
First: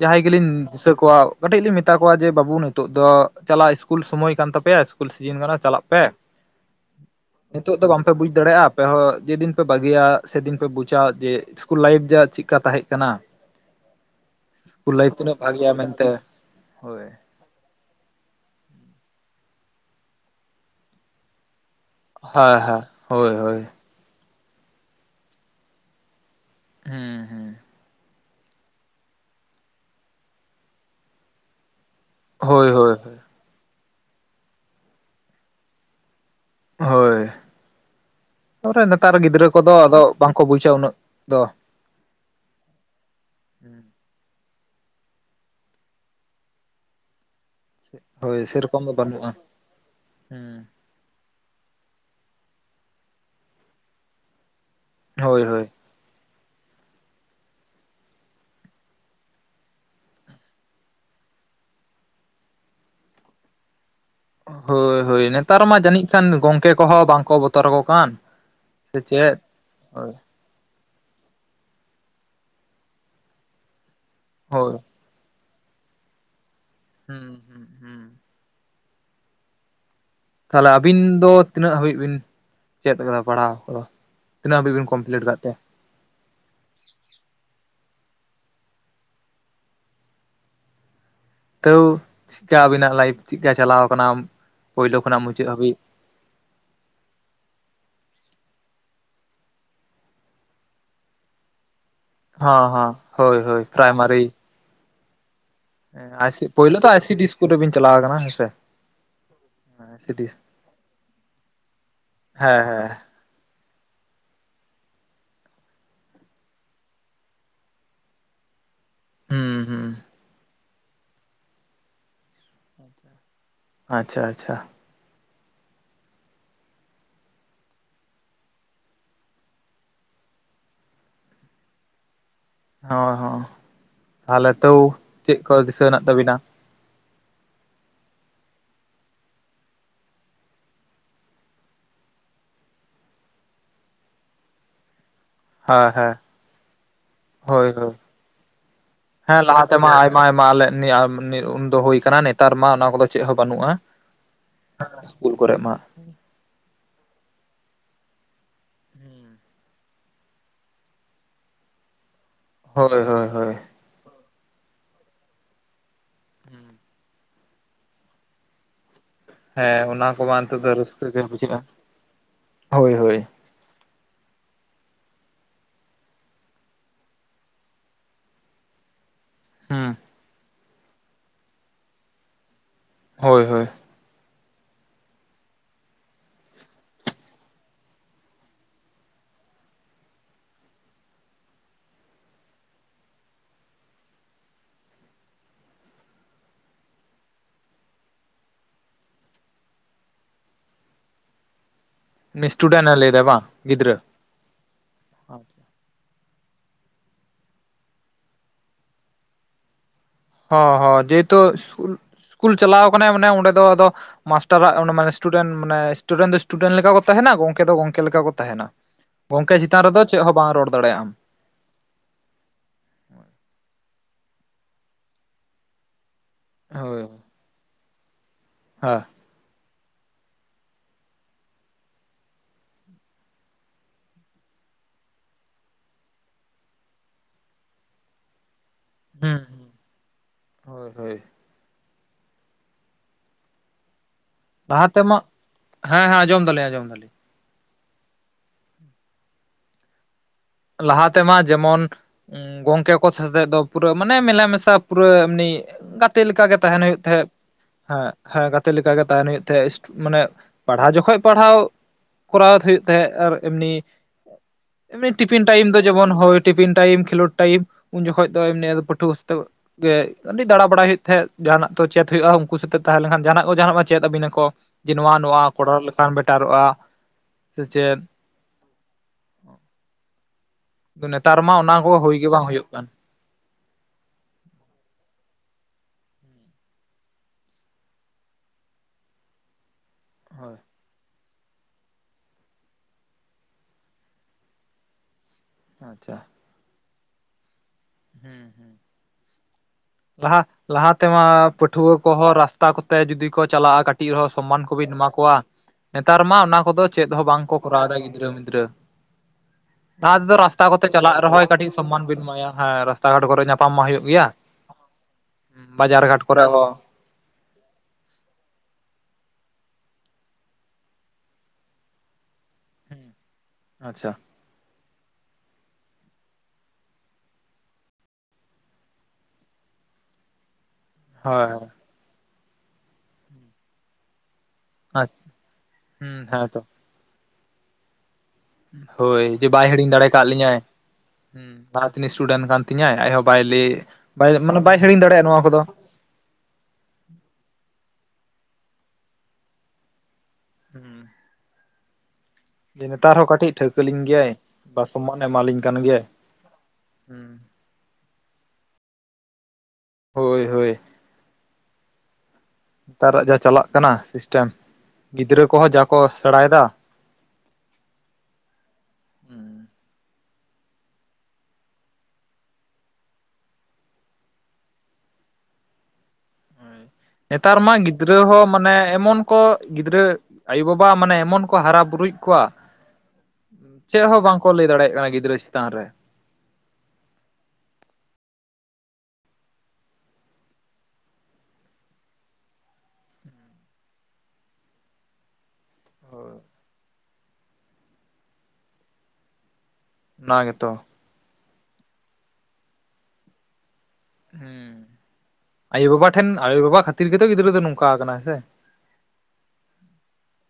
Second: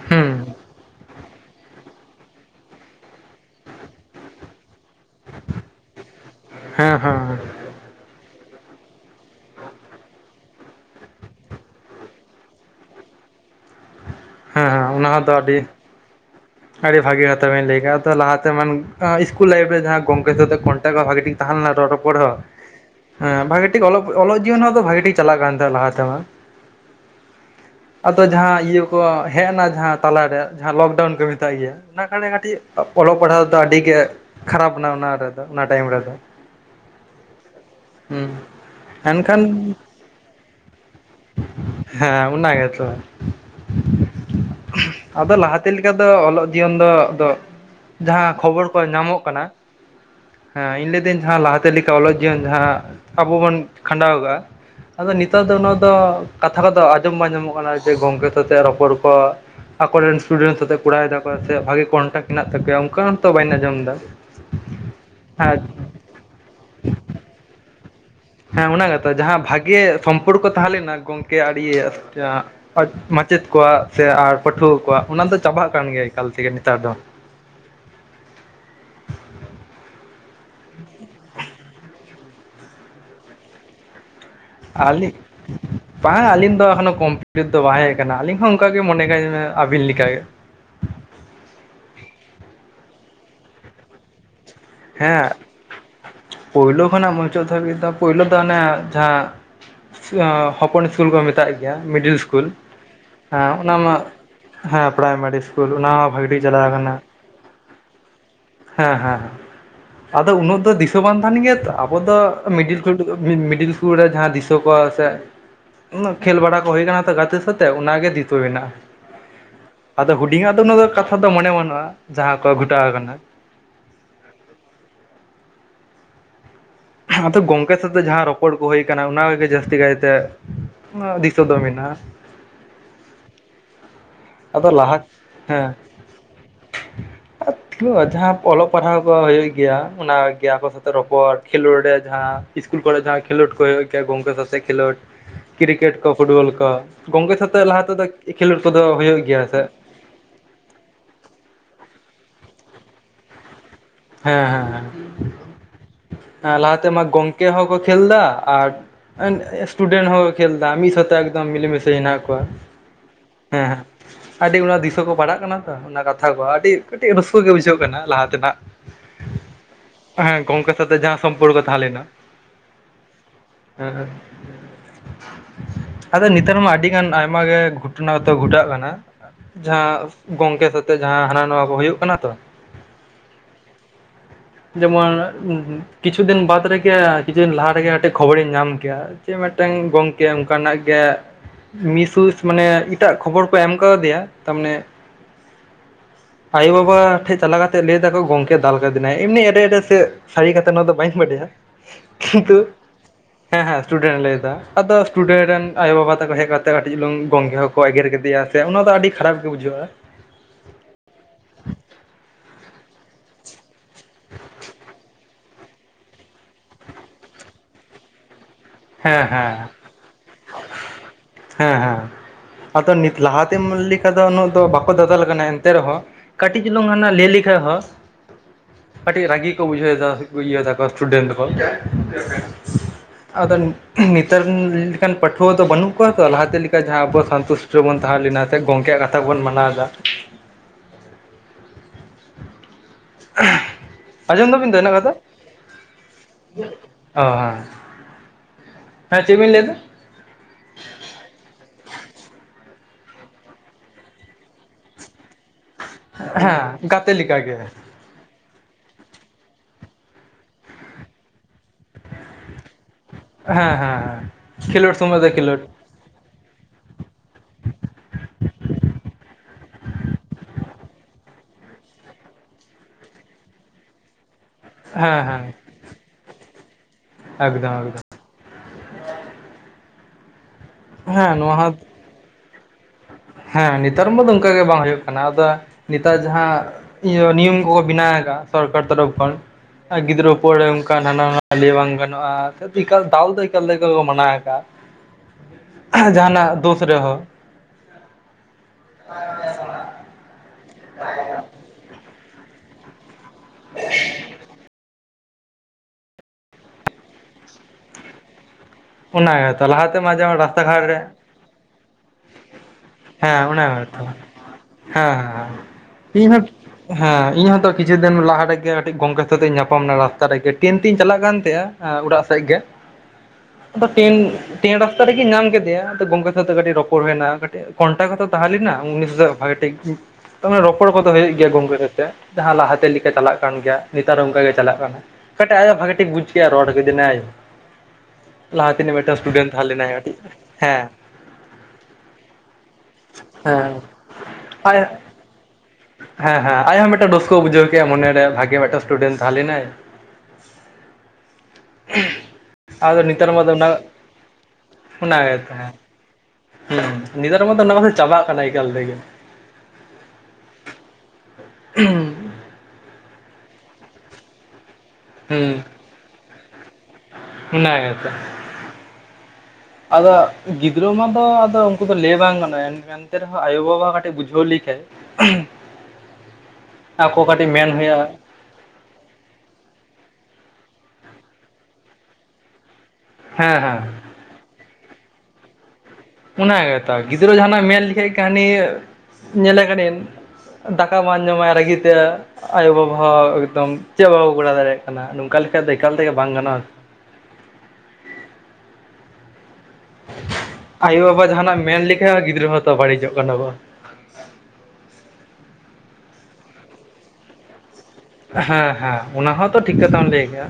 Speaker 1: ᱡᱟᱦᱟᱸᱭ
Speaker 2: ᱦᱩᱸ
Speaker 1: ᱜᱮᱞᱤᱧ ᱫᱤᱥᱟᱹ ᱠᱚᱣᱟ ᱠᱟᱹᱴᱤᱡ ᱞᱤᱧ ᱢᱮᱛᱟ ᱠᱚᱣᱟ ᱡᱮ ᱵᱟᱹᱵᱩ ᱱᱤᱛᱳᱜ ᱫᱚ ᱪᱟᱞᱟᱜ ᱤᱥᱠᱩᱞ ᱥᱩᱚᱢᱚᱭ ᱠᱟᱱ ᱛᱟᱯᱮᱭᱟ, ᱤᱥᱠᱩᱞ ᱥᱤᱡᱤᱱ ᱠᱟᱱᱟ ᱪᱟᱞᱟᱜ ᱯᱮ᱾
Speaker 2: ᱦᱮᱸ᱾ <inaudible>
Speaker 1: ᱱᱤᱛᱚᱜ ᱫᱚ ᱵᱟᱝ ᱯᱮ ᱵᱩᱡᱽ ᱫᱟᱲᱮᱭᱟᱜ-ᱟ ᱟᱯᱮ ᱦᱚᱸ ᱡᱮᱫᱤᱱ ᱯᱮ ᱵᱟᱹᱜᱤᱭᱟ ᱥᱮᱫᱤᱱ ᱯᱮ ᱵᱩᱡᱟ ᱡᱮ ᱤᱥᱠᱩᱞ ᱞᱟᱭᱤᱯᱷ ᱡᱮ ᱪᱮᱫᱠᱟ ᱛᱟᱦᱮᱸᱜ ᱠᱟᱱᱟ᱾ <inaudible>
Speaker 2: ᱦᱮᱸ ᱦᱮᱸ ᱚᱱᱟ
Speaker 1: ᱞᱟᱭᱤᱯᱷ
Speaker 2: ᱦᱚᱸ ᱛᱚ
Speaker 1: ᱛᱤᱱᱟᱹᱜ
Speaker 2: ᱟᱰᱤ,
Speaker 1: ᱵᱷᱟᱜᱮᱭᱟ ᱢᱮᱱᱛᱮ
Speaker 2: ᱟᱰᱤ
Speaker 1: ᱦᱳᱭ
Speaker 2: ᱵᱷᱟᱜᱤ ᱠᱟᱛᱷᱟ ᱵᱤᱱ <unintelligible> ᱛᱚ ᱞᱟᱦᱟᱛᱮ ᱢᱟᱱ ᱟᱻ ᱤᱥᱠᱩᱞ ᱞᱟᱭᱤᱯᱷ ᱨᱮ ᱡᱟᱦᱟᱸ ᱜᱚᱝᱠᱮ ᱥᱟᱶᱛᱮ ᱠᱚᱱᱴᱮᱠ ᱦᱚᱸ ᱵᱷᱟᱜᱤ ᱴᱷᱤᱠ ᱛᱟᱦᱮᱸ ᱞᱮᱱᱟ ᱨᱚᱲ ᱨᱚ ᱯᱚᱲ ᱦᱚᱸ᱾
Speaker 1: ᱦᱳᱭ ᱦᱳᱭ
Speaker 2: ᱟᱸ
Speaker 1: ᱦᱳᱭ
Speaker 2: ᱵᱷᱟᱜᱤ ᱴᱷᱤᱠ ᱚᱞᱚᱜ ᱚᱞᱚᱜ ᱡᱤᱭᱚᱱ ᱦᱚᱸ ᱟᱫᱚ ᱵᱷᱟᱜᱤ ᱴᱷᱤᱠ ᱪᱟᱞᱟᱜ ᱠᱟᱱ ᱛᱟᱦᱮᱸᱫ ᱞᱟᱦᱟ ᱛᱮᱢᱟ᱾
Speaker 1: ᱦᱮᱸ ᱦᱮᱸ᱾
Speaker 2: ᱟᱫᱚ ᱡᱟᱦᱟᱸ ᱤᱭᱟᱹ ᱠᱚ ᱦᱮᱡ ᱮᱱᱟ ᱡᱟᱦᱟᱸ ᱛᱟᱞᱟ ᱰᱷᱮᱜ ᱡᱟᱦᱟᱸ ᱞᱚᱠᱰᱟᱣᱩᱱ ᱠᱚ ᱢᱮᱛᱟᱜ ᱜᱮᱭᱟ᱾ ᱚᱱᱟ ᱠᱷᱟ ᱠᱟᱴᱤᱡ
Speaker 1: ᱦᱳᱭ ᱦᱳᱭ
Speaker 2: ᱚᱞᱚᱜ ᱯᱟᱲᱦᱟᱜ ᱫᱚ ᱟᱰᱤ ᱜᱮ ᱠᱷᱟᱨᱟᱯ ᱱᱟ ᱚᱱᱟ ᱨᱮ ᱫᱚ ᱚᱱᱟ ᱴᱟᱭᱮᱢ ᱨᱮ ᱫᱚ ᱾
Speaker 1: ᱦᱳᱭ ᱛᱚᱨᱮ ᱱᱮᱛᱟᱨ
Speaker 2: ᱮᱱᱠᱷᱟᱱ
Speaker 1: ᱜᱤᱫᱽᱨᱟᱹ ᱠᱚ ᱫᱚ ᱟᱫᱚ ᱵᱟᱝ ᱠᱚ ᱵᱩᱡᱟ ᱩᱱᱟᱹᱜ ᱫᱚ ᱾
Speaker 2: ᱦᱮᱸ ᱚᱱᱟ ᱜᱮ ᱛᱚ ᱾ ᱟᱫᱚ ᱞᱟᱦᱟ ᱛᱮ ᱞᱮᱠᱟ ᱫᱚ ᱚᱞᱚᱜ ᱡᱤᱭᱚᱱ ᱫᱚ ᱟᱫᱚ ᱡᱟᱦᱟᱸ
Speaker 1: ᱦᱳᱭ
Speaker 2: ᱠᱷᱚᱵᱚᱨ ᱠᱚ
Speaker 1: ᱥᱮᱨᱚᱠᱚᱢ ᱫᱚ
Speaker 2: ᱧᱟᱢᱚᱜ
Speaker 1: ᱵᱟᱹᱱᱩᱜᱼᱟ
Speaker 2: ᱠᱟᱱᱟ
Speaker 1: ᱦᱩᱸ
Speaker 2: ᱦᱮᱸ ᱤᱧ ᱞᱟᱹᱭᱫᱟᱹᱧ ᱡᱟᱦᱟ ᱞᱟᱦᱟ ᱛ ᱾ ᱛᱮ ᱞᱮᱠᱟ ᱚᱞᱚᱜ ᱡᱤᱭᱚᱱ ᱡᱟᱦᱟᱸ ᱟᱵᱩ ᱵᱚᱱ ᱠᱷᱟᱸᱰᱟᱣ ᱠᱟᱜᱼᱟ ᱟᱫᱚ
Speaker 1: ᱦᱳᱭ
Speaker 2: ᱱᱤᱛᱚᱜ ᱫᱚ
Speaker 1: ᱦᱳᱭ
Speaker 2: ᱱᱚᱣᱟ ᱾ ᱫᱚ ᱠᱟᱛᱷᱟ ᱠᱚᱫᱚ ᱟᱸᱡᱚᱢ ᱵᱟᱝᱸᱧᱟᱢᱚᱜ ᱠᱟᱱᱟ ᱡᱮ ᱜᱚᱝᱠᱮ ᱛᱳᱛᱮ ᱨᱚᱯᱚᱲ ᱠᱚ ᱟᱠᱩᱨᱮᱱ ᱥᱴᱩᱰᱮᱱᱴ ᱥᱟᱛᱮᱜ ᱠᱚᱨᱟᱣ ᱫᱟᱠᱚ ᱥᱮ ᱵᱷᱟᱜᱤ ᱠᱚᱱᱴᱮᱠᱴ ᱦᱮᱱᱟᱜ ᱛᱟᱯᱮᱭᱟ ᱚᱱᱠᱟ ᱦᱚᱸᱛᱚ ᱵᱟᱹᱧ ᱟᱸᱡᱚᱢ ᱫᱟ ᱾
Speaker 1: ᱦᱳᱭ ᱦᱳᱭ ᱱᱮᱛᱟᱨ ᱢᱟ ᱡᱟᱹᱱᱤᱡ ᱠᱷᱟᱱ ᱜᱚᱝᱠᱮ ᱠᱩᱦᱚᱸ ᱵᱟᱝᱠᱚ ᱵᱚᱛᱚᱨ ᱟᱠᱚ ᱠᱟᱱ ᱾
Speaker 2: ᱦᱮᱸ ᱚᱱᱟ ᱜᱮᱛᱚ ᱡᱟᱦᱟᱸ ᱵᱷᱟᱜᱮ ᱥᱚᱢ ᱾ ᱯᱩᱲ ᱠᱚ ᱛᱟᱦᱮᱸ ᱞᱮᱱᱟ ᱜᱚᱢᱠᱮ ᱟᱰᱤ ᱢᱟᱪᱮᱫ ᱠᱚᱣᱟᱜ ᱥᱮ ᱟᱨ ᱯᱟᱹᱴᱷᱩᱣᱟᱹ
Speaker 1: ᱦᱳᱭ
Speaker 2: ᱠᱩᱚᱣᱟᱜ ᱚᱱᱟ ᱫᱚ ᱪᱟᱵᱟᱜ ᱠᱟᱱ ᱜᱮᱭᱟ ᱮᱠᱟᱞ ᱛᱮ ᱜᱮ ᱱᱮᱛᱟᱨ ᱫᱚ ᱾
Speaker 1: ᱦᱩᱸ ᱦᱩᱸ ᱦᱩᱸ ᱾ ᱛᱟᱦᱞᱮ ᱟᱵᱤᱱ ᱫᱚ ᱛᱤᱱᱟᱹᱜ ᱦᱟᱹᱵᱤᱡ ᱵᱤᱱ ᱪᱮᱫ ᱠᱟᱫᱟ ᱯᱟᱲᱦᱟᱣ ᱠᱩᱫᱚ?
Speaker 2: ᱟᱞᱤ, ᱵᱟᱝ ᱟᱞᱤᱧ ᱫᱚ ᱮᱠᱷᱚᱱᱳ ᱠᱚᱢᱯᱤᱴ ᱫᱚ ᱵᱟᱝ ᱦᱮᱡ ᱠᱟᱱᱟ ᱟᱞᱤᱧ ᱦᱚᱸ ᱚᱱᱠᱟᱜᱮ ᱢᱚᱱᱮ ᱠᱟᱱᱟ ᱟᱵᱤᱱᱞᱤᱠᱟ ᱜᱮ ᱾
Speaker 1: ᱛᱟᱹᱣ ᱪᱮᱫᱠᱟ ᱟᱵᱤᱱᱟᱜ ᱞᱟᱭᱤᱯᱷ ᱪᱮᱫᱠᱟ ᱪᱟᱞᱟᱣ ᱟᱠᱟᱱᱟ ᱯᱩᱭᱞᱳ ᱠᱷᱚᱱᱟᱜ ᱢᱩᱪᱟᱹᱫ ᱦᱟᱹᱵᱤᱡ ᱾
Speaker 2: ᱯᱩᱭᱞᱳ ᱠᱷᱚᱱᱟᱜ ᱢᱩᱪᱟᱹᱫ ᱫᱷᱟᱹᱵᱤᱡ ᱯᱩᱭᱞᱳ ᱫᱚ ᱚᱱᱟ ᱡᱟᱦᱟᱸ ᱾ ᱦᱚᱯᱚᱱ ᱤᱥᱠᱩᱞ ᱠᱩ ᱢᱮᱛᱟᱜ ᱜᱮᱭᱟ ᱢᱤᱰᱤᱞ ᱾
Speaker 1: ᱦᱳ ᱦᱳᱸ ᱦᱳᱭ ᱦᱳᱭ ᱯᱨᱟᱭᱢᱟᱨᱤ ᱾
Speaker 2: ᱦᱮᱸ ᱯᱲᱟᱭᱢᱟᱨᱤᱥ ᱾ ᱠᱩᱞ ᱚᱱᱟ ᱦᱚᱸ ᱵᱷᱟᱜᱤ ᱴᱷᱤᱠ ᱪᱟᱞᱟᱣ
Speaker 1: ᱯᱳᱭᱞᱳ ᱫᱚ
Speaker 2: ᱠᱟᱱᱟ
Speaker 1: ᱟᱭ ᱥᱤ ᱰᱤ ᱤᱥᱠᱩᱞ ᱨᱮᱵᱤᱱ ᱪᱟᱞᱟᱣ ᱟᱠᱟᱱᱟ ᱦᱮᱸᱥᱮ
Speaker 2: ᱦᱮᱸ ᱦᱮᱸ ᱦ ᱾ ᱟᱫᱚ ᱩᱱᱟᱹᱜ ᱫᱚ ᱫᱤᱥᱟᱹ ᱵᱟᱝ ᱛᱟᱦᱮᱱ ᱜᱮᱭᱟ ᱛᱚ ᱟᱵᱩ ᱫᱚ
Speaker 1: ᱦᱮᱸ
Speaker 2: ᱢᱤᱰᱤᱞ
Speaker 1: ᱦᱮᱸ
Speaker 2: ᱠᱷᱪᱵ ᱾ ᱢᱤᱰᱤᱞ ᱤᱥᱠᱩᱞ ᱨᱮ ᱡᱟᱦᱟᱸ ᱫᱤᱥᱟᱹ ᱠᱩᱣᱟ ᱥᱮ ᱩᱱᱟᱹ ᱠᱷᱮᱞ ᱵᱟᱲᱟ ᱠᱩ ᱦᱩᱭ ᱠᱟᱱᱟ ᱛᱚ ᱜᱟᱛᱮ ᱥᱟᱶᱛᱮ ᱩᱱᱟᱜᱮ ᱫᱤᱥᱟᱹ ᱦᱮᱱᱟᱜᱼᱟ,
Speaker 1: ᱦᱩᱸ ᱦᱩᱸ
Speaker 2: ᱟᱫᱚ ᱦᱩᱰᱤᱧᱟᱜ ᱫᱚ ᱩᱱᱟᱜ ᱫᱚ ᱠᱟᱛᱷᱟ ᱫᱚ ᱢᱚᱱᱮ ᱵᱟᱱᱩᱜᱼᱟ ᱡᱟᱦᱟᱸ ᱠᱚ ᱜᱷᱚᱴᱟᱣ ᱠᱟᱱᱟ ᱾
Speaker 1: ᱟᱪᱪᱷᱟ, ᱟᱪᱪᱷᱟ ᱾
Speaker 2: ᱟᱫᱚ ᱜᱚᱝᱠᱮ ᱥᱟᱣᱛᱮᱜ ᱡᱟᱦᱟᱸ ᱨᱚᱯᱚᱲ ᱠᱩ ᱦᱩᱭ ᱠᱟᱱᱟ ᱚᱱᱟ ᱜᱤ ᱡᱟᱹᱥᱛᱤ ᱠᱟᱭᱛᱮ ᱟᱸᱻ ᱫᱤᱥᱟᱹ ᱫᱚ ᱢᱤᱱᱟᱜ ᱼᱟ,
Speaker 1: ᱦᱟᱻᱦ ᱛᱟᱦᱞᱮ
Speaker 2: ᱟᱫᱚ
Speaker 1: ᱛᱳᱹᱣ
Speaker 2: ᱞᱟᱦᱟ
Speaker 1: ᱪᱮᱫ ᱠᱚ ᱦᱮᱱᱟ ᱛᱟᱵᱤᱱᱟ?
Speaker 2: ᱟᱹᱛ ᱾ ᱦᱩᱭᱳᱜᱼᱟ ᱡᱟᱦᱟᱸ ᱚᱞᱚᱜ ᱯᱟᱲᱦᱟᱣ ᱠᱚ ᱦᱩᱭᱩᱜ ᱜᱤᱭᱟ ᱚᱱᱟ ᱜᱮᱭᱟ ᱠᱚ ᱟᱠᱚ ᱥᱟᱛᱮ ᱨᱚᱯᱚᱲ ᱠᱷᱮᱞᱳᱰ ᱨᱮ ᱡᱟᱦᱟᱸ ᱤᱥᱠᱩᱞ ᱠᱚᱨᱮ ᱡᱟᱦᱟᱸ ᱠᱷᱤᱞᱳᱰ ᱦᱩᱭᱩᱜ ᱜᱮᱭᱟ ᱜᱚᱝᱠᱮ ᱥᱮ ᱠᱷᱤᱞᱳᱰ ᱾
Speaker 1: <unintelligible>
Speaker 2: ᱠᱨᱤᱠᱮᱴ ᱠᱚ
Speaker 1: ᱦᱮᱸ
Speaker 2: ᱯᱷᱩᱴᱵᱚᱞ ᱠᱚ ᱜᱚᱝᱠᱮ ᱥᱟᱣ ᱛᱮ
Speaker 1: ᱦᱳᱭ
Speaker 2: ᱞᱟᱦᱟ
Speaker 1: ᱦᱳᱭ
Speaker 2: ᱛᱮᱫᱚ ᱠᱷᱮᱞᱳᱰ ᱠᱚᱫᱚ ᱦᱩᱭᱩᱜ
Speaker 1: ᱦᱮᱸ
Speaker 2: ᱜᱮᱭᱟ ᱥᱮ
Speaker 1: ᱞᱟᱦᱟ ᱛᱮᱢᱟ ᱟᱭᱢᱟ ᱟᱭᱢᱟ ᱟᱞᱮ ᱫᱚ ᱱᱤᱭᱟᱹ ᱩᱸ ᱦᱩᱭ ᱠᱟᱱᱟ ᱱᱮᱛᱟᱨ ᱢᱟ ᱚᱱᱟ ᱠᱩᱫᱚ ᱪᱮᱫ ᱦᱚᱸ ᱵᱟᱹᱱᱩᱜᱼᱟ ᱾
Speaker 2: ᱦᱮᱸ ᱦᱮᱸ ᱦᱮᱸ ᱞᱟᱦᱟᱛᱮᱢᱟ ᱜᱚᱝᱠᱮ ᱦᱩᱸᱠᱚ ᱠᱷᱮᱞ ᱮᱫᱟ ᱾ ᱟᱨ ᱥᱴᱩᱰᱮᱱᱴ ᱦᱚᱸ ᱠᱷᱮᱞ ᱮᱫᱟ ᱥᱟᱶᱛᱮ ᱮᱫᱚᱢ ᱢᱤᱞᱮᱢᱤᱥᱮ ᱦᱮᱱᱟᱜ ᱟᱸ
Speaker 1: ᱦᱳᱭ ᱦᱳᱭ ᱦᱳᱭ
Speaker 2: ᱦᱮᱸ ᱾ ᱟᱰᱤ ᱚᱱᱟ ᱫᱤᱥᱟᱹ ᱠᱚ ᱯᱟᱲᱦᱟᱜ ᱠᱟᱱᱟ ᱛᱚ ᱚᱱᱟ ᱠᱟᱛᱷᱟ ᱠᱚ ᱟᱰᱤ ᱠᱟᱹᱴᱤᱡ ᱨᱟᱹᱥᱠᱟᱹ ᱜᱮ ᱵᱩᱡᱷᱟᱹᱜ ᱠᱟᱱᱟ ᱞᱟᱦᱟ ᱛᱮᱱᱟᱜ᱾
Speaker 1: ᱦᱮᱸ ᱚᱱᱟ ᱠᱚᱢᱟ
Speaker 2: ᱦᱮᱸ
Speaker 1: ᱱᱤᱛᱚᱜ ᱫᱚ
Speaker 2: ᱜᱚᱝᱠᱮ ᱥᱟᱣᱛᱮ
Speaker 1: ᱨᱟᱹᱥᱠᱟᱹ
Speaker 2: ᱡᱟᱦᱟᱸ
Speaker 1: ᱜᱮ ᱵᱩᱡᱷᱟᱹᱜᱼᱟ
Speaker 2: ᱥᱚᱢᱯᱚᱨᱠᱚ ᱛᱟᱦᱮᱞᱮᱱᱟ
Speaker 1: ᱦᱳᱭ ᱦᱳᱭ
Speaker 2: ᱾ ᱦᱮᱸ ᱦᱮ ᱾ ᱟᱫᱚ ᱱᱮᱛᱟᱨ ᱢᱟ ᱟᱰᱤ ᱜᱟᱱ ᱟᱭᱢᱟ ᱜᱮ ᱜᱷᱚᱴᱚᱱᱟ ᱛᱚ ᱜᱷᱚᱴᱟᱜ ᱠᱟᱱᱟ ᱾
Speaker 1: ᱦᱩᱸ
Speaker 2: ᱡᱟᱦᱟᱸ ᱜᱚᱝᱠᱮ ᱥᱟᱛᱮ ᱡᱟᱦᱟᱸ ᱦᱟᱱᱟ ᱱᱚᱣᱟ ᱦᱩᱭᱩᱜ ᱠᱟᱱᱟ ᱛᱚ
Speaker 1: ᱦᱳᱭ ᱦᱳᱭ,
Speaker 2: ᱡᱮᱢᱚᱱ ᱠᱤᱪᱷᱩ ᱫᱤᱱ ᱵᱟᱫ ᱨᱮᱜᱮ ᱠᱤᱪᱷᱩ ᱫᱤᱱ ᱞᱟᱦᱟ ᱨᱮᱜᱮ ᱢᱤᱴᱟᱹᱜ ᱠᱷᱚᱵᱚᱨᱤᱧ ᱧᱟᱢ ᱠᱮᱭᱟ ᱪᱮᱫ ᱢᱤᱫᱴᱟᱝ ᱜᱚᱝᱠᱮ ᱚᱱᱠᱟ ᱱᱟᱜ ᱜᱮ ᱢᱤᱥᱩᱥ ᱢᱟᱱᱮ ᱮᱴᱟᱜ ᱠᱷᱚᱵᱚᱨ ᱠᱚ ᱮᱢ ᱠᱟᱣᱫᱮᱭᱟ ᱛᱟᱨᱢᱟᱱᱮ ᱟᱭᱳ ᱵᱟᱵᱟ ᱴᱷᱮᱡ ᱪᱟᱞᱟᱣ ᱠᱟᱛᱮᱜ ᱞᱟᱹᱭ ᱮᱫᱟ ᱠᱚ ᱜᱚᱝᱠᱮ ᱫᱟᱞ ᱠᱟᱫᱤᱱᱟᱭ ᱮᱢᱱᱤ ᱮᱲᱰᱮ ᱮᱰᱮ ᱥᱮ ᱥᱟᱹᱲᱤ ᱠᱟᱛᱮ ᱱᱚᱣᱟ ᱫᱚ ᱵᱟᱹᱧ ᱵᱟᱰᱟᱭᱟ ᱠᱤᱱᱛᱩ
Speaker 1: ᱥᱴᱩᱰᱮᱱᱴ ᱮ ᱞᱟᱹᱭ ᱮᱫᱟ ᱵᱟᱝ
Speaker 2: ᱦᱮᱸ ᱦᱮᱸ
Speaker 1: ᱜᱤᱫᱽᱨᱟᱹ
Speaker 2: ᱥᱴᱩᱰᱮᱱᱴ ᱞᱟᱹᱭ ᱮᱫᱟ ᱟᱫᱚ ᱥᱴᱩᱰᱮᱱᱴ ᱨᱮᱱ ᱟᱭᱳ ᱵᱟᱵᱟ ᱛᱟᱠᱚ ᱦᱮᱡ ᱠᱟᱛᱮᱫ ᱠᱟᱹᱴᱤᱡ ᱪᱩᱞᱩᱝ ᱜᱚᱝᱜᱮ ᱦᱚᱸᱠᱚ ᱮᱜᱮᱨ ᱠᱮᱫᱮᱭᱟ ᱥᱮ ᱚᱱᱟᱫᱚ ᱟᱹᱰᱤ ᱠᱷᱟᱨᱟᱯ ᱜᱮ ᱵᱩᱡᱷᱟᱹᱜᱼᱟ
Speaker 1: ᱦᱚᱸ ᱦᱚᱸ ᱡᱮᱦᱮᱛᱩ ᱥᱠᱩᱞ ᱥᱠᱩᱞ ᱪᱟᱞᱟᱣ ᱟᱠᱟᱱᱟᱭ ᱢᱟᱱᱮ ᱚᱸᱰᱮ ᱫᱚ ᱟᱫᱚ ᱢᱟᱥᱴᱟᱨᱟᱜ ᱢᱟᱱ ᱥᱴᱩ ᱰᱮᱱ ᱢᱟᱱᱮ ᱥᱴᱩᱰᱮᱱᱴ ᱫᱚ ᱥᱴᱩᱰᱮᱱᱴ ᱞᱮᱠᱟ ᱠᱚ ᱛᱟᱦᱮᱱᱟ ᱜᱚᱝᱠᱮ ᱫᱚ ᱜᱚᱝᱠᱮ ᱞᱮᱠᱟ ᱠᱚ ᱛᱟᱦᱮᱱᱟ
Speaker 2: ᱦᱮᱸ
Speaker 1: ᱜᱚᱝᱠᱮ
Speaker 2: ᱦᱮᱸ
Speaker 1: ᱪᱮᱛᱟᱱ ᱨᱮᱫᱚ ᱪᱮᱜᱽ ᱦᱚᱸ ᱵᱟᱝ ᱨᱚᱲ ᱫᱟᱲᱮᱭᱟᱜᱼᱟᱢ᱾
Speaker 2: ᱦᱮᱸ ᱦᱮᱸ᱾ ᱟᱫᱚ ᱱᱤᱛ ᱞᱟᱦᱟᱛᱮᱢ ᱞᱮᱠᱟ ᱫᱚ ᱩᱱᱟᱹᱜ ᱫᱚ ᱵᱟᱠᱚ ᱫᱟᱫᱟᱞ ᱠᱟᱱᱟ ᱮᱱᱛᱮ ᱨᱮᱦᱚᱸ ᱠᱟᱹᱴᱤ ᱪᱩᱞᱩᱝ ᱦᱟᱱᱟ ᱞᱮᱟᱹᱭ ᱞᱮᱠᱷᱟᱡ ᱦᱚ
Speaker 1: ᱦᱚ
Speaker 2: ᱠᱟᱹᱴᱤᱡ ᱨᱟᱹᱜᱤ ᱠᱚ ᱵᱩᱡᱷᱟᱹᱣ ᱫᱟ ᱤᱭᱟᱹ ᱛᱟᱠᱚ ᱥᱴᱩᱰᱮᱱᱴ ᱠᱚ ᱟᱫᱟᱱᱤ ᱱᱮᱛᱟᱨ ᱞᱤ ᱞᱮᱠᱟᱱ ᱯᱟᱹᱴᱷᱩᱣᱟᱹ ᱫᱚ ᱵᱟᱹᱱᱩᱜ ᱠᱚᱣᱟ ᱛᱚ ᱞᱟᱦᱟᱛᱮ ᱞᱮᱠᱟ ᱡᱟᱦᱟᱸ ᱟᱵᱚ ᱥᱟᱱᱛᱚ ᱥᱤᱥᱴᱚ ᱵᱚᱱ ᱛᱟᱦᱮᱸ ᱞᱮᱱᱟ ᱜᱚᱝᱠᱮ ᱭᱟᱜ ᱠᱟᱛᱷᱟ
Speaker 1: ᱦᱩᱸ
Speaker 2: ᱵᱚᱱ ᱢᱟᱱᱟᱣ
Speaker 1: ᱦᱩᱸ
Speaker 2: ᱮᱫᱟ
Speaker 1: ᱦᱳᱭ ᱦᱳᱭ᱾
Speaker 2: <inaudible> ᱟᱸᱡᱚᱢ ᱫᱟ ᱵᱤᱱ ᱛᱚ
Speaker 1: ᱞᱟᱦᱟ
Speaker 2: ᱤᱱᱟᱜ ᱠᱟᱛᱷᱟ
Speaker 1: ᱛᱮᱢᱟ ᱦᱮᱸ ᱦᱮᱸ ᱟᱸᱡᱚᱢ ᱫᱟᱞᱤᱧ ᱟᱸᱡᱚᱢ ᱫᱟᱞᱤᱧ
Speaker 2: ᱚ ᱦᱮᱸ ᱦᱮᱸ ᱪᱮᱜᱽ ᱵᱤᱱ ᱞᱟᱹᱭ ᱮᱫᱟ?
Speaker 1: ᱞᱟᱦᱟ ᱛᱮᱢᱟ ᱡᱮᱢᱚᱱ ᱜᱚᱝᱠᱮ ᱠᱚ ᱥᱟᱛᱮᱫ ᱫᱚ ᱯᱩᱨᱟᱹ ᱢᱟᱱᱮ ᱢᱮᱞᱟ ᱢᱮᱥᱟ ᱯᱩᱨᱟᱹ ᱮᱢᱱᱤ ᱠᱟᱛᱮ ᱞᱮᱠᱟ ᱜᱮ ᱛᱟᱦᱮᱱ
Speaker 2: ᱦᱮᱸ
Speaker 1: ᱦᱩᱭᱩᱜ
Speaker 2: ᱜᱟᱛᱮ
Speaker 1: ᱛᱟᱦᱮᱸᱫ
Speaker 2: ᱞᱮᱠᱟᱜᱮ
Speaker 1: ᱦᱮᱸ ᱦᱮᱸ ᱜᱟᱛᱮ ᱞᱮᱠᱟ ᱜᱮ ᱛᱟᱦᱮᱱ ᱦᱩᱭᱩᱜ ᱛᱟᱦᱮᱸ ᱢᱟᱱᱮ ᱯᱟᱲᱦᱟᱣ ᱡᱚᱠᱷᱚᱱ ᱯᱟᱲᱦᱟᱣ ᱠᱚᱨᱟᱣ ᱛᱮ ᱦᱩᱭᱩᱜ ᱛᱟᱭᱟ ᱟᱨ
Speaker 2: ᱦᱮᱸ
Speaker 1: ᱮᱢᱱᱤ
Speaker 2: ᱦᱮᱸ ᱠᱷᱮᱞᱳᱰ
Speaker 1: ᱤᱢᱤᱱ
Speaker 2: ᱥᱚᱢᱚᱭ ᱠᱷᱮᱞᱳᱰ
Speaker 1: ᱫᱚ ᱡᱮᱢᱚᱱ ᱦᱳᱭ ᱴᱤᱯᱷᱤᱱ ᱴᱟᱭᱤᱢ ᱠᱷᱮᱞᱳᱰ ᱴᱟᱭᱤᱢ ᱩᱱ ᱡᱚᱠᱷᱚᱱ ᱫᱚ ᱮᱢᱱᱤ ᱯᱟᱹᱴᱷᱩᱣ ᱥᱟᱛᱮ ᱜᱮ ᱟᱹᱰᱤ ᱫᱟᱬᱟ ᱵᱟᱲᱟᱭ ᱦᱩᱭᱩᱜ ᱛᱟᱦᱮᱸᱜ ᱡᱟᱦᱟᱱᱟᱜ ᱛᱚ ᱪᱮᱫ ᱦᱩᱭᱩᱜᱼᱟ ᱩᱱᱠᱩ ᱥᱟᱛᱮᱜ ᱛᱟᱦᱮᱸ ᱞᱮᱱᱠᱷᱟᱱ ᱡᱟᱦᱟᱱᱟᱜ ᱠᱚ ᱡᱟᱦᱟᱱᱟᱜ ᱫᱚ ᱵᱟᱝ ᱪᱮᱫ ᱟᱹᱵᱤᱱᱟᱠᱚ᱾ ᱡᱮ ᱱᱚᱣᱟ
Speaker 2: ᱦᱮᱸ
Speaker 1: ᱱᱚᱣᱟ ᱠᱚᱨᱟᱣ ᱞᱮᱠᱷᱟᱱ ᱵᱮᱴᱟᱨᱚᱜᱼᱟ ᱥᱮ
Speaker 2: ᱟᱠᱫᱚᱢ
Speaker 1: ᱪᱮᱫ
Speaker 2: ᱮᱠᱫᱚᱢ ᱮᱠᱫᱚᱢ ᱦᱮᱸ
Speaker 1: ᱱᱮᱛᱟᱨ ᱢᱟ
Speaker 2: ᱱᱚᱣᱟ
Speaker 1: ᱚᱱᱟ
Speaker 2: ᱦᱚᱸ
Speaker 1: ᱠᱚ ᱦᱩᱭ ᱜᱮ ᱵᱟᱝ ᱦᱩᱭᱩᱜ ᱠᱟᱱ
Speaker 2: ᱦᱮᱸ ᱱᱮᱛᱟᱨ ᱢᱟ ᱫᱚ ᱚᱱᱠᱟ ᱜᱮ ᱵᱟᱝ ᱦᱩᱭᱩᱜ ᱠᱟᱱᱟ ᱟᱫᱚ ᱱᱮᱛᱟᱨ ᱡᱟᱦᱟᱸ ᱤᱭᱟᱹ ᱱᱤᱭᱚᱢ ᱠᱚᱠᱚ ᱵᱮᱱᱟᱣ ᱮᱫᱟ ᱥᱚᱨᱠᱟᱨ ᱛᱚᱨᱚᱯᱷ ᱠᱷᱚᱱ ᱜᱤᱫᱽᱨᱟᱹ
Speaker 1: ᱦᱳᱭ
Speaker 2: ᱚᱯᱚᱨ ᱲᱮ ᱚᱱᱠᱟ ᱦᱟᱱᱟ ᱱᱟ ᱞᱟᱹᱭ ᱵᱟᱝ ᱜᱟᱱᱚᱜᱼᱟ ᱮᱠᱟᱞ ᱫᱟᱞ ᱫᱚ ᱮᱠᱟᱞ ᱛᱮᱜᱮ ᱠᱚ ᱢᱟᱱᱟᱣ ᱟᱠᱟᱫ-ᱟ
Speaker 1: ᱟᱪᱪᱷᱟ
Speaker 2: ᱡᱟᱦᱟᱱᱟᱜ ᱫᱳᱥ ᱨᱮᱦᱚᱸ
Speaker 1: ᱦᱩᱸ ᱦᱩᱸ ᱞᱟᱦᱟ ᱞᱟᱦᱟ ᱛᱮᱢᱟ ᱯᱟᱹᱴ ᱴᱷᱩᱣᱟᱹ ᱠᱚᱦᱚᱸ ᱨᱟᱥᱛᱟ ᱠᱚᱛᱮ ᱡᱩᱫᱤ ᱠᱚ ᱪᱟᱞᱟᱜᱼᱟ ᱠᱟᱹᱴᱤᱡ ᱨᱮᱦᱚᱸ ᱥᱚᱢ ᱢᱟᱱ ᱠᱚᱵᱤᱱ ᱮᱢᱟ ᱠᱚᱣᱟ ᱱᱮᱛᱟᱨ ᱢᱟ ᱚᱱᱟ ᱠᱚᱫᱚ ᱪᱮᱫ ᱦᱚᱸ ᱵᱟᱝ ᱠᱚ ᱠᱚᱨᱟᱣ ᱮᱫᱟ ᱜᱤᱫᱽᱨᱟᱹ ᱢᱤᱫᱽᱨᱟᱹ
Speaker 2: ᱚᱱᱟ ᱜᱮᱛᱚ
Speaker 1: ᱞᱟᱦᱟ
Speaker 2: ᱞᱟᱦᱟᱛᱮᱢᱟ
Speaker 1: ᱛᱮᱫᱚ
Speaker 2: ᱡᱮᱢᱚᱱ
Speaker 1: ᱨᱟᱥᱛᱟ
Speaker 2: ᱜᱷᱟᱴ
Speaker 1: ᱠᱚᱛᱮ
Speaker 2: ᱨᱮ
Speaker 1: ᱪᱟᱞᱟᱜ ᱨᱮᱦᱚᱸ ᱠᱟᱹᱴᱤᱡ ᱥᱚᱢᱢᱟᱱ ᱵᱤᱱ ᱮᱢᱟᱭᱟ᱾ ᱦᱮᱸ ᱨᱟᱥᱛᱟ ᱜᱷᱟᱴ ᱠᱚᱨᱮ
Speaker 2: ᱦᱮᱸ ᱚᱱᱟ
Speaker 1: ᱧᱟᱯᱟᱢ ᱢᱟ
Speaker 2: ᱜᱮᱛᱚ
Speaker 1: ᱦᱩᱭᱩᱜ
Speaker 2: ᱦᱮᱸ
Speaker 1: ᱜᱮᱭᱟ
Speaker 2: ᱦᱮᱸ
Speaker 1: ᱵᱟᱡᱟᱨ ᱜᱷᱟᱴ ᱠᱚᱨᱮ ᱦᱚᱸ᱾
Speaker 2: ᱦᱮᱸ ᱤᱧ ᱦᱚᱸᱛᱚ ᱠᱤᱪᱷᱩ ᱫᱤᱱ ᱞᱟᱦᱟ ᱨᱮᱜᱮ ᱢᱤᱴᱤᱡ ᱜᱚᱝᱠᱮ ᱥᱟᱣᱛᱤᱧ ᱧᱟᱯᱟᱢ ᱱᱟ ᱨᱟᱥᱛᱟ ᱨᱮᱜᱮ ᱴᱨᱮᱱ ᱛᱮᱧ ᱪᱟᱞᱟᱜ ᱠᱟᱱ ᱛᱟᱸᱦᱮᱼᱟ ᱮᱸ ᱚᱲᱟᱜ ᱥᱮᱜᱽ ᱜᱮ
Speaker 1: ᱦᱮᱸ,
Speaker 2: ᱟᱫᱚ ᱴᱮᱱ ᱯᱷᱮᱰ ᱚᱠᱛᱚ ᱨᱮᱜᱮᱧ ᱧᱟᱢ ᱠᱮᱫᱮᱭᱟ ᱟᱫᱚ ᱜᱚᱝᱠᱮ ᱥᱟᱸᱣᱛᱮ ᱠᱟᱹᱴᱤᱡ ᱨᱚᱯᱚᱲ ᱦᱩᱭᱮᱱᱟ ᱠᱟᱹᱴᱤᱡ ᱠᱚᱱᱴᱟᱠ ᱦᱚᱸᱛᱚ ᱛᱟᱦᱮᱸ ᱞᱮᱱᱟ ᱩᱱ ᱵᱷᱟᱜᱮ ᱴᱤᱠ ᱛᱢᱟᱱᱮ ᱨᱚᱯᱚᱲ ᱠᱚᱫᱚ ᱦᱩᱭᱩᱜ
Speaker 1: ᱦᱳᱭ
Speaker 2: ᱜᱮᱭᱟ ᱜᱚᱝᱠᱮᱛᱮᱜ ᱡᱟᱦᱟᱸ ᱞᱟᱦᱟᱛᱮ ᱞᱮᱠᱟ ᱪᱟᱞᱟᱜ ᱠᱟᱱ ᱜᱮᱭᱟ ᱱᱮᱛᱟᱨ ᱦᱚᱸ ᱚᱝᱠᱟ ᱜᱮ ᱪᱟᱞᱟᱜ
Speaker 1: ᱦᱳᱭ
Speaker 2: ᱠᱟᱴᱟᱜ ᱟᱭᱟᱜ ᱵᱷᱟᱜᱮ ᱴᱷᱤᱠ ᱵᱩᱡᱽ
Speaker 1: ᱦᱩᱸ
Speaker 2: ᱠᱮᱫᱟᱭ
Speaker 1: ᱦᱮᱸᱛᱚ
Speaker 2: ᱨᱚᱲ ᱠᱤᱫᱤᱱᱟᱭ
Speaker 1: ᱦᱳᱭ ᱡᱮ ᱵᱟᱭ
Speaker 2: ᱛᱟᱦᱮᱸ ᱞᱮᱱᱟᱭ
Speaker 1: ᱦᱤᱲᱤᱧ ᱫᱟᱲᱮ
Speaker 2: ᱠᱟᱹᱴᱤᱡ
Speaker 1: ᱠᱟᱫ ᱞᱤᱧᱟᱭ᱾
Speaker 2: ᱦᱮᱸ
Speaker 1: ᱦᱮᱸ ᱞᱟᱦᱟᱛᱤᱱ ᱤᱥᱴᱩᱰᱮᱱᱴ ᱠᱟᱱ ᱛᱤᱧᱟᱭ ᱟᱡᱦᱚᱸ ᱵᱟᱭ ᱞᱟᱹᱭ
Speaker 2: ᱦᱮᱸ
Speaker 1: ᱢᱟᱱᱮ ᱵᱟᱭ
Speaker 2: ᱟᱡ
Speaker 1: ᱦᱤᱲᱤᱧ ᱫᱟᱲᱮᱭᱟᱜ-ᱟ ᱱᱚᱣᱟ ᱠᱚᱫᱚ᱾
Speaker 2: ᱦᱮᱸ ᱦᱮᱸ ᱟᱡᱦᱚᱸ ᱢᱤᱫᱴᱟᱝ ᱨᱟᱹᱥᱠᱟᱹ ᱵᱩᱡᱟᱹᱣ ᱠᱮᱭᱟ ᱢᱚᱱᱮᱨᱮ ᱵᱷᱟᱜᱮ ᱢᱮᱫ ᱴᱟᱱ ᱥᱴᱩᱰᱮᱱᱴ ᱛᱟᱦᱞᱮᱱᱟᱭ
Speaker 1: ᱦᱩᱸ
Speaker 2: <inaudible>
Speaker 1: ᱡᱮ ᱱᱮᱛᱟᱨ ᱦᱚᱸ
Speaker 2: ᱢᱟᱫᱚ
Speaker 1: ᱠᱟᱹᱴᱤᱡ
Speaker 2: ᱚᱱᱟ
Speaker 1: ᱴᱷᱟᱹᱣᱠᱟᱹ ᱞᱤᱧ ᱜᱮᱭᱟᱭ ᱵᱟ
Speaker 2: ᱚᱱᱟ
Speaker 1: ᱥᱚᱢᱢᱟᱱᱮ
Speaker 2: ᱜᱮᱛᱚ
Speaker 1: ᱮᱢᱟᱞᱤᱧ
Speaker 2: ᱦᱮᱸ
Speaker 1: ᱠᱟᱱ ᱜᱮᱭᱟᱭ
Speaker 2: ᱦᱩᱸ ᱱᱮᱛᱟᱨ ᱢᱟᱛᱚ ᱱᱚᱣᱟ ᱠᱚ ᱫᱚ ᱪᱟᱵᱟᱜ ᱠᱟᱱᱟ ᱮᱠᱟᱞ ᱛᱮᱜᱮ᱾
Speaker 1: ᱦᱳᱭ ᱦᱳᱭ
Speaker 2: ᱩᱸᱦᱩᱸ
Speaker 1: ᱛᱟᱨᱟᱜ ᱡᱟ ᱪᱟᱞᱟᱜ ᱠᱟᱱᱟ ᱥᱤᱥᱴᱮᱢ ᱜᱤᱫᱽᱨᱟᱹ
Speaker 2: ᱦᱮᱸ
Speaker 1: ᱠᱚᱦᱚᱸ ᱡᱟ ᱠᱚ ᱥᱮᱬᱟᱭᱮᱫᱟ
Speaker 2: ᱟᱱᱟ ᱜᱮ ᱛᱚ
Speaker 1: ᱦᱩᱸ
Speaker 2: ᱟᱫᱚ ᱜᱤᱫᱽᱨᱟᱹ ᱢᱟ ᱫᱚ ᱟᱫᱚ ᱩᱱᱠᱩ ᱫᱚ ᱞᱮᱟᱹᱭ ᱵᱟᱝ ᱜᱟᱱᱚᱜ-ᱟ ᱮᱱᱛᱮ ᱨᱮᱦᱚᱸ ᱟᱭᱳᱵᱟᱵᱟ ᱠᱟᱹᱴᱤᱡ ᱵᱩᱡᱷᱟᱹᱣ ᱞᱮᱠᱷᱟᱭ
Speaker 1: ᱱᱮᱛᱟᱨ ᱢᱟ ᱜᱤᱫᱽᱨᱟᱹ ᱦᱚᱸ ᱢᱟᱱᱮ ᱮᱢᱚᱱ ᱠᱚ ᱜᱤᱫᱽᱨᱟᱹ ᱟᱭᱳᱵᱟᱵᱟ ᱢᱟᱱᱮ ᱮᱢᱚᱱ ᱠᱚ ᱦᱟᱨᱟ ᱵᱩᱨᱩᱭᱮᱜ ᱠᱚᱣᱟ
Speaker 2: ᱦᱮᱸ ᱦᱮᱸ
Speaker 1: ᱪᱮᱜ ᱦᱚᱸ ᱵᱟᱝᱠᱚ ᱞᱟᱹᱭ ᱫᱟᱲᱮᱭᱟᱜ ᱠᱟᱱᱟ ᱜᱤᱫᱽᱨᱟᱹ ᱪᱮᱛᱟᱱ ᱨᱮ
Speaker 2: ᱚᱱᱟ ᱜᱮᱛᱚ ᱜᱤᱫᱽᱨᱟᱹ ᱡᱟᱦᱟᱸᱱᱟᱜ ᱢᱮᱱ ᱞᱮᱠᱷᱟᱡ ᱜᱮ ᱟᱹᱦᱱᱤ ᱧᱮᱞᱮ ᱠᱟᱹᱤᱱᱤᱱ ᱫᱟᱠᱟ ᱵᱟᱝ ᱡᱚᱢᱟᱭ ᱨᱟᱹᱜᱤ ᱛᱮ ᱟᱭᱳ-ᱵᱟᱵᱟ ᱦᱚᱸ ᱮᱠᱫᱚᱢ ᱪᱮᱫ ᱵᱟᱠᱚ ᱠᱚᱨᱟᱣ ᱫᱟᱲᱮᱭᱟᱜ ᱠᱟᱱᱟ ᱚᱠᱟᱞ ᱞᱮᱠᱟ ᱮᱠᱟᱞ ᱛᱮᱜᱮ ᱵᱟᱝ ᱜᱟᱱᱚᱜ-ᱟ
Speaker 1: ᱚᱱᱟ ᱜᱮᱛᱚ
Speaker 2: ᱟᱭᱳ ᱵᱟᱵᱟ ᱡᱟᱦᱱᱟᱜ ᱮ ᱢᱮᱱ ᱞᱮᱠᱷᱟᱡ ᱜᱤᱫᱽᱨᱟᱹ ᱦᱚᱸᱛᱚ ᱵᱟᱹᱲᱤᱡᱚᱜ ᱠᱟᱱᱟ
Speaker 1: ᱦᱮᱸ ᱟᱭᱳᱵᱟᱵᱟ ᱴᱷᱮᱱ ᱟᱭᱳᱵᱟᱵᱟ ᱠᱷᱟᱹᱛᱤᱨ ᱜᱮᱛᱚ ᱜᱤᱫᱽᱨᱟᱹ ᱫᱚ ᱱᱚᱝᱠᱟ ᱠᱟᱱᱟᱭ
Speaker 2: ᱦᱮᱸ ᱦᱮᱸ ᱚᱱᱟ ᱦᱚᱸᱛᱚ ᱴᱷᱤᱠ ᱠᱟᱛᱷᱟᱢ ᱞᱟᱹᱭ ᱠᱟᱜ-ᱟ᱾